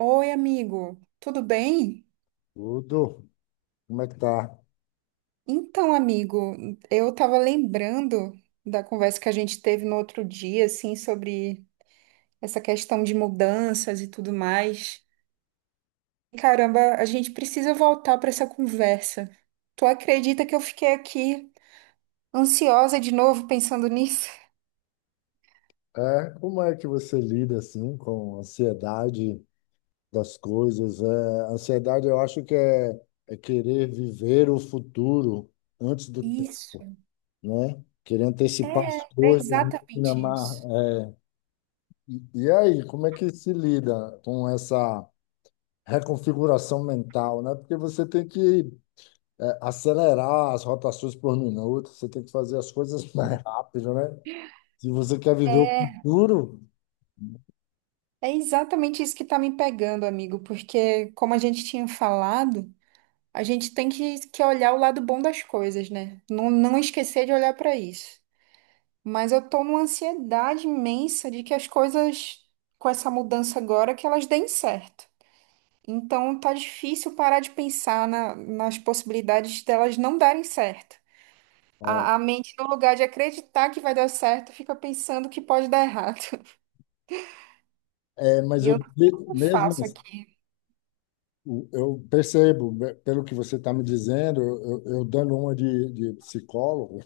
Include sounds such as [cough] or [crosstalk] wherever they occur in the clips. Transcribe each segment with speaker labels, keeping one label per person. Speaker 1: Oi, amigo, tudo bem?
Speaker 2: Tudo, como é que tá?
Speaker 1: Então, amigo, eu estava lembrando da conversa que a gente teve no outro dia, assim, sobre essa questão de mudanças e tudo mais. Caramba, a gente precisa voltar para essa conversa. Tu acredita que eu fiquei aqui ansiosa de novo pensando nisso?
Speaker 2: Como é que você lida assim com a ansiedade das coisas? A ansiedade eu acho que é querer viver o futuro antes do tempo,
Speaker 1: Isso.
Speaker 2: né? Querer antecipar
Speaker 1: É,
Speaker 2: as
Speaker 1: é
Speaker 2: coisas, né?
Speaker 1: exatamente
Speaker 2: Mas,
Speaker 1: isso.
Speaker 2: é, E, e aí, como é que se lida com essa reconfiguração mental, né? Porque você tem que acelerar as rotações por minuto, você tem que fazer as coisas [laughs] mais rápido, né? Se você quer viver o
Speaker 1: É
Speaker 2: futuro,
Speaker 1: é exatamente isso que tá me pegando, amigo, porque como a gente tinha falado. A gente tem que olhar o lado bom das coisas, né? Não, não esquecer de olhar para isso. Mas eu tô numa ansiedade imensa de que as coisas, com essa mudança agora, que elas deem certo. Então tá difícil parar de pensar nas possibilidades delas não darem certo. A,
Speaker 2: é,
Speaker 1: a mente, no lugar de acreditar que vai dar certo, fica pensando que pode dar errado. [laughs]
Speaker 2: Mas
Speaker 1: E
Speaker 2: eu
Speaker 1: eu não
Speaker 2: mesmo
Speaker 1: faço
Speaker 2: assim,
Speaker 1: aqui.
Speaker 2: eu percebo, né, pelo que você está me dizendo, eu dando uma de psicólogo,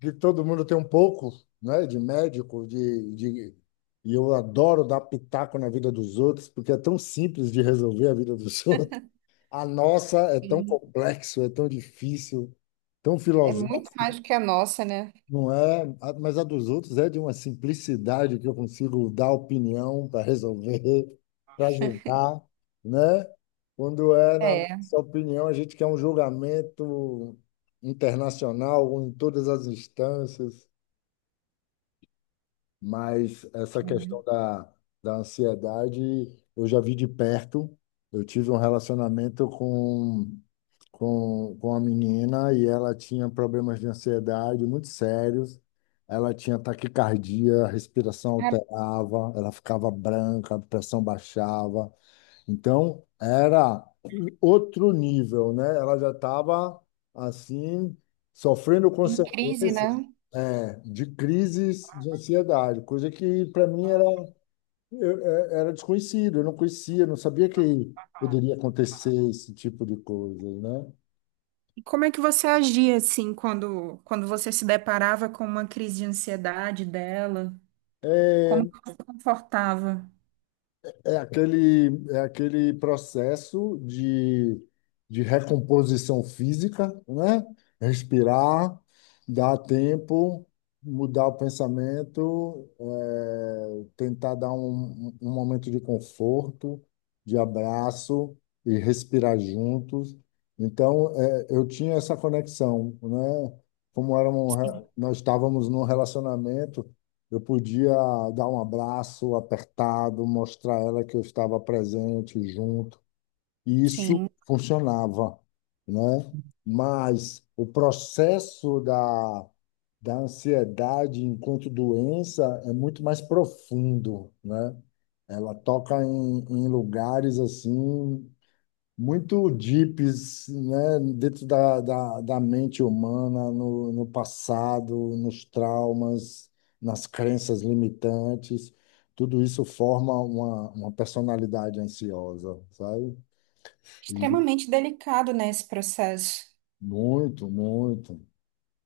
Speaker 2: que todo mundo tem um pouco, né, de médico, de e eu adoro dar pitaco na vida dos outros, porque é tão simples de resolver a vida dos [laughs] outros. A nossa é tão complexo, é tão difícil, tão
Speaker 1: É muito
Speaker 2: filosófico.
Speaker 1: mais do que a nossa, né?
Speaker 2: Não é, mas a dos outros é de uma simplicidade que eu consigo dar opinião para resolver, [laughs] para julgar, né? Quando é na
Speaker 1: É.
Speaker 2: nossa opinião, a gente quer um julgamento internacional ou em todas as instâncias, mas essa questão da ansiedade eu já vi de perto. Eu tive um relacionamento com a menina e ela tinha problemas de ansiedade muito sérios. Ela tinha taquicardia, a respiração
Speaker 1: Cara,
Speaker 2: alterava, ela ficava branca, a pressão baixava. Então, era outro nível, né? Ela já estava, assim, sofrendo
Speaker 1: em crise,
Speaker 2: consequências,
Speaker 1: né?
Speaker 2: é, de crises de ansiedade, coisa que para mim era, era desconhecido, eu não conhecia, não sabia que poderia acontecer esse tipo de coisa, né?
Speaker 1: E como é que você agia assim quando você se deparava com uma crise de ansiedade dela? Como
Speaker 2: É,
Speaker 1: que você se confortava?
Speaker 2: é aquele processo de recomposição física, né? Respirar, dar tempo, mudar o pensamento, é, tentar dar um momento de conforto, de abraço e respirar juntos. Então, é, eu tinha essa conexão, né? Como era um nós estávamos num relacionamento. Eu podia dar um abraço apertado, mostrar a ela que eu estava presente, junto. E isso
Speaker 1: Sim,
Speaker 2: funcionava, né? Mas o processo da ansiedade enquanto doença é muito mais profundo, né? Ela toca em lugares assim muito deeps, né, dentro da mente humana, no passado, nos traumas, nas crenças limitantes. Tudo isso forma uma personalidade ansiosa, sabe? E
Speaker 1: extremamente delicado, né, esse processo.
Speaker 2: muito, muito.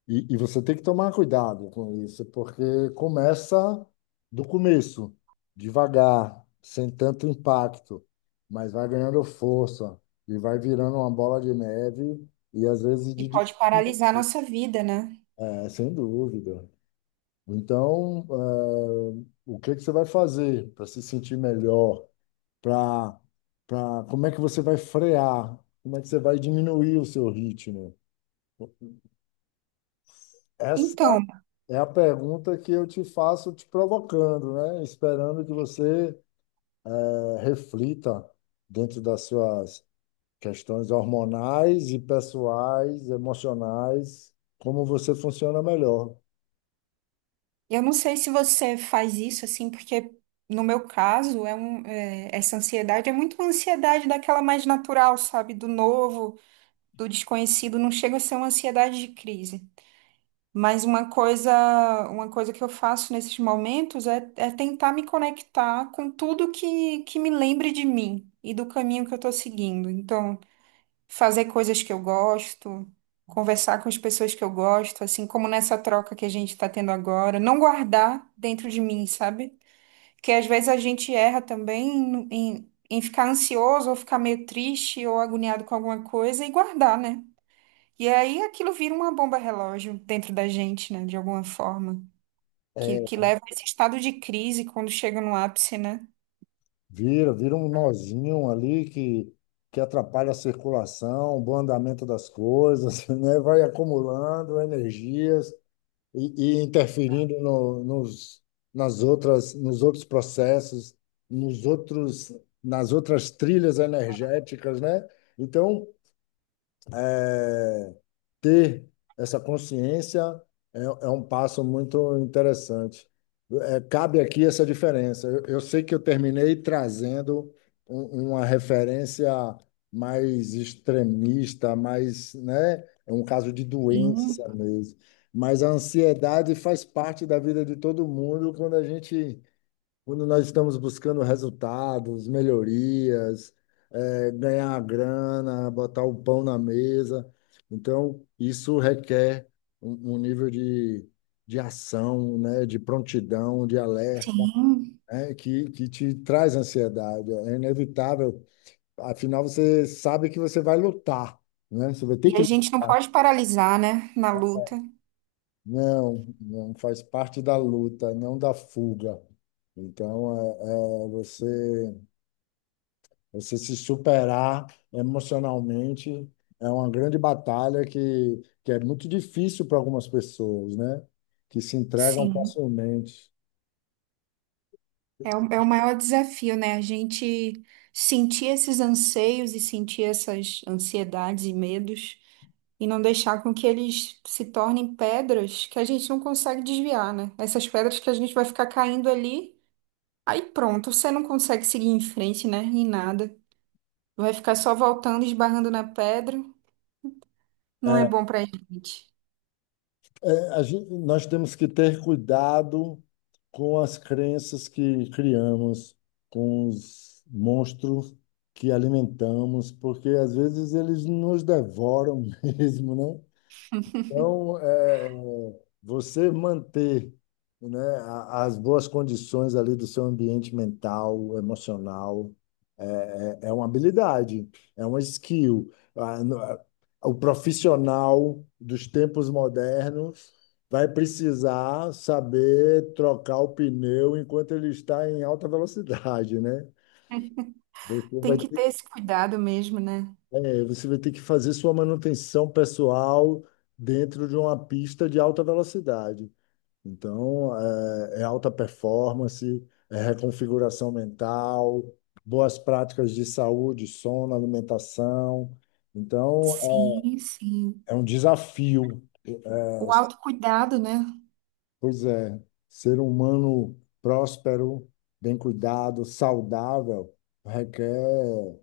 Speaker 2: E você tem que tomar cuidado com isso, porque começa do começo, devagar, sem tanto impacto, mas vai ganhando força e vai virando uma bola de neve e às vezes
Speaker 1: E pode paralisar a nossa vida, né?
Speaker 2: é, sem dúvida. Então, o que que você vai fazer para se sentir melhor? Para, Como é que você vai frear? Como é que você vai diminuir o seu ritmo? Essa
Speaker 1: Então,
Speaker 2: É a pergunta que eu te faço te provocando, né? Esperando que você reflita dentro das suas questões hormonais e pessoais, emocionais, como você funciona melhor.
Speaker 1: eu não sei se você faz isso assim, porque no meu caso, é um, é, essa ansiedade é muito uma ansiedade daquela mais natural, sabe? Do novo, do desconhecido, não chega a ser uma ansiedade de crise. Mas uma coisa que eu faço nesses momentos é, é tentar me conectar com tudo que me lembre de mim e do caminho que eu estou seguindo. Então, fazer coisas que eu gosto, conversar com as pessoas que eu gosto, assim como nessa troca que a gente está tendo agora, não guardar dentro de mim, sabe? Porque às vezes a gente erra também em, em ficar ansioso ou ficar meio triste ou agoniado com alguma coisa e guardar, né? E aí aquilo vira uma bomba relógio dentro da gente, né? De alguma forma. Que,
Speaker 2: É,
Speaker 1: que leva a esse estado de crise quando chega no ápice, né?
Speaker 2: vira um nozinho ali que atrapalha a circulação, o bom andamento das coisas, [laughs] né? Vai acumulando energias e interferindo nos outros processos, nos outros, nas outras trilhas energéticas, né? Então, é, ter essa consciência é um passo muito interessante. É, cabe aqui essa diferença. Eu sei que eu terminei trazendo uma referência mais extremista, mais, né, é um caso de
Speaker 1: Sim,
Speaker 2: doença mesmo. Mas a ansiedade faz parte da vida de todo mundo quando a gente quando nós estamos buscando resultados, melhorias, ganhar grana, botar o pão na mesa. Então, isso requer um nível de ação, né, de prontidão, de alerta,
Speaker 1: sim,
Speaker 2: né, que te traz ansiedade. É inevitável. Afinal, você sabe que você vai lutar, né? Você vai
Speaker 1: e
Speaker 2: ter que
Speaker 1: a gente não
Speaker 2: lutar.
Speaker 1: pode paralisar, né? Na luta.
Speaker 2: Não, não faz parte da luta, não da fuga. Então, você. Você se superar emocionalmente é uma grande batalha que é muito difícil para algumas pessoas, né? Que se entregam
Speaker 1: Sim.
Speaker 2: facilmente.
Speaker 1: É o, é o maior desafio, né? A gente sentir esses anseios e sentir essas ansiedades e medos e não deixar com que eles se tornem pedras que a gente não consegue desviar, né? Essas pedras que a gente vai ficar caindo ali. Aí pronto, você não consegue seguir em frente, né? Em nada. Vai ficar só voltando, esbarrando na pedra. Não é
Speaker 2: É,
Speaker 1: bom pra gente.
Speaker 2: a nós temos que ter cuidado com as crenças que criamos, com os monstros que alimentamos, porque às vezes eles nos devoram [laughs] mesmo, né? Então, você manter, né, as boas condições ali do seu ambiente mental, emocional, é uma habilidade, é uma skill. O profissional dos tempos modernos vai precisar saber trocar o pneu enquanto ele está em alta velocidade, né? Você vai
Speaker 1: Tem que ter
Speaker 2: ter,
Speaker 1: esse cuidado mesmo, né?
Speaker 2: Você vai ter que fazer sua manutenção pessoal dentro de uma pista de alta velocidade. Então, é alta performance, é reconfiguração mental, boas práticas de saúde, sono, alimentação. Então,
Speaker 1: Sim, sim.
Speaker 2: é um desafio.
Speaker 1: O autocuidado, né?
Speaker 2: Pois é, ser humano próspero, bem cuidado, saudável, requer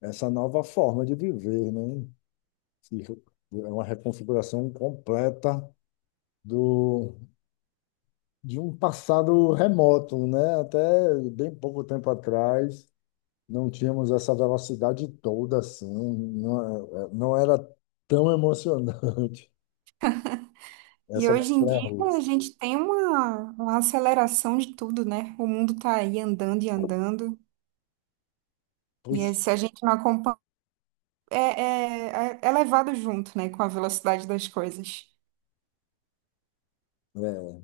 Speaker 2: essa nova forma de viver, né? Se- É uma reconfiguração completa do, de um passado remoto, né? Até bem pouco tempo atrás não tínhamos essa velocidade toda assim, não, não era tão emocionante [laughs]
Speaker 1: E
Speaker 2: essa
Speaker 1: hoje em
Speaker 2: montanha
Speaker 1: dia a
Speaker 2: russa.
Speaker 1: gente tem uma aceleração de tudo, né? O mundo tá aí andando e andando. E aí,
Speaker 2: Pois
Speaker 1: se a gente não acompanha, é, é, é levado junto, né? Com a velocidade das coisas.
Speaker 2: é,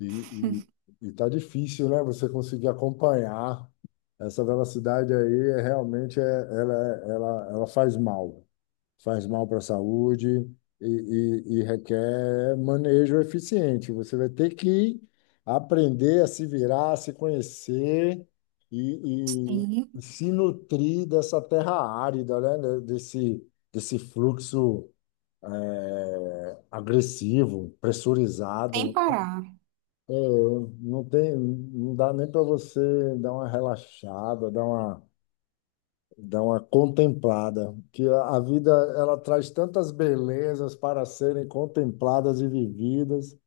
Speaker 2: e, e tá difícil, né? Você conseguir acompanhar essa velocidade aí, realmente ela faz mal. Faz mal para a saúde e, e requer manejo eficiente. Você vai ter que aprender a se virar, a se conhecer e, e
Speaker 1: Sim,
Speaker 2: se nutrir dessa terra árida, né? Desse fluxo agressivo,
Speaker 1: sem
Speaker 2: pressurizado.
Speaker 1: parar.
Speaker 2: É, não tem, não dá nem para você dar uma relaxada, dar uma dá uma contemplada, que a vida ela traz tantas belezas para serem contempladas e vividas,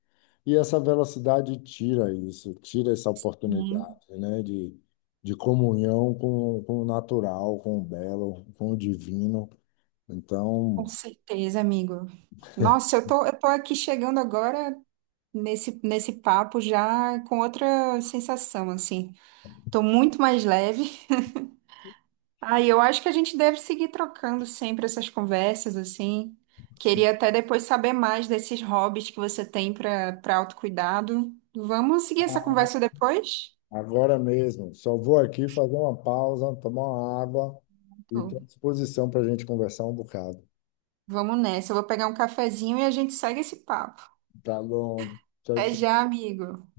Speaker 2: e essa velocidade tira isso, tira essa
Speaker 1: Né?
Speaker 2: oportunidade, né, de comunhão com o natural, com o belo, com o divino. Então,
Speaker 1: Com certeza, amigo. Nossa, eu tô aqui chegando agora nesse papo já com outra sensação, assim. Tô muito mais leve. Aí eu acho que a gente deve seguir trocando sempre essas conversas, assim. Queria até depois saber mais desses hobbies que você tem para autocuidado. Vamos seguir essa conversa depois?
Speaker 2: agora mesmo, só vou aqui fazer uma pausa, tomar uma água e
Speaker 1: Tô.
Speaker 2: estou à disposição para a gente conversar um bocado.
Speaker 1: Vamos nessa. Eu vou pegar um cafezinho e a gente segue esse papo.
Speaker 2: Tá bom. Tchau,
Speaker 1: Até
Speaker 2: tchau.
Speaker 1: já, amigo.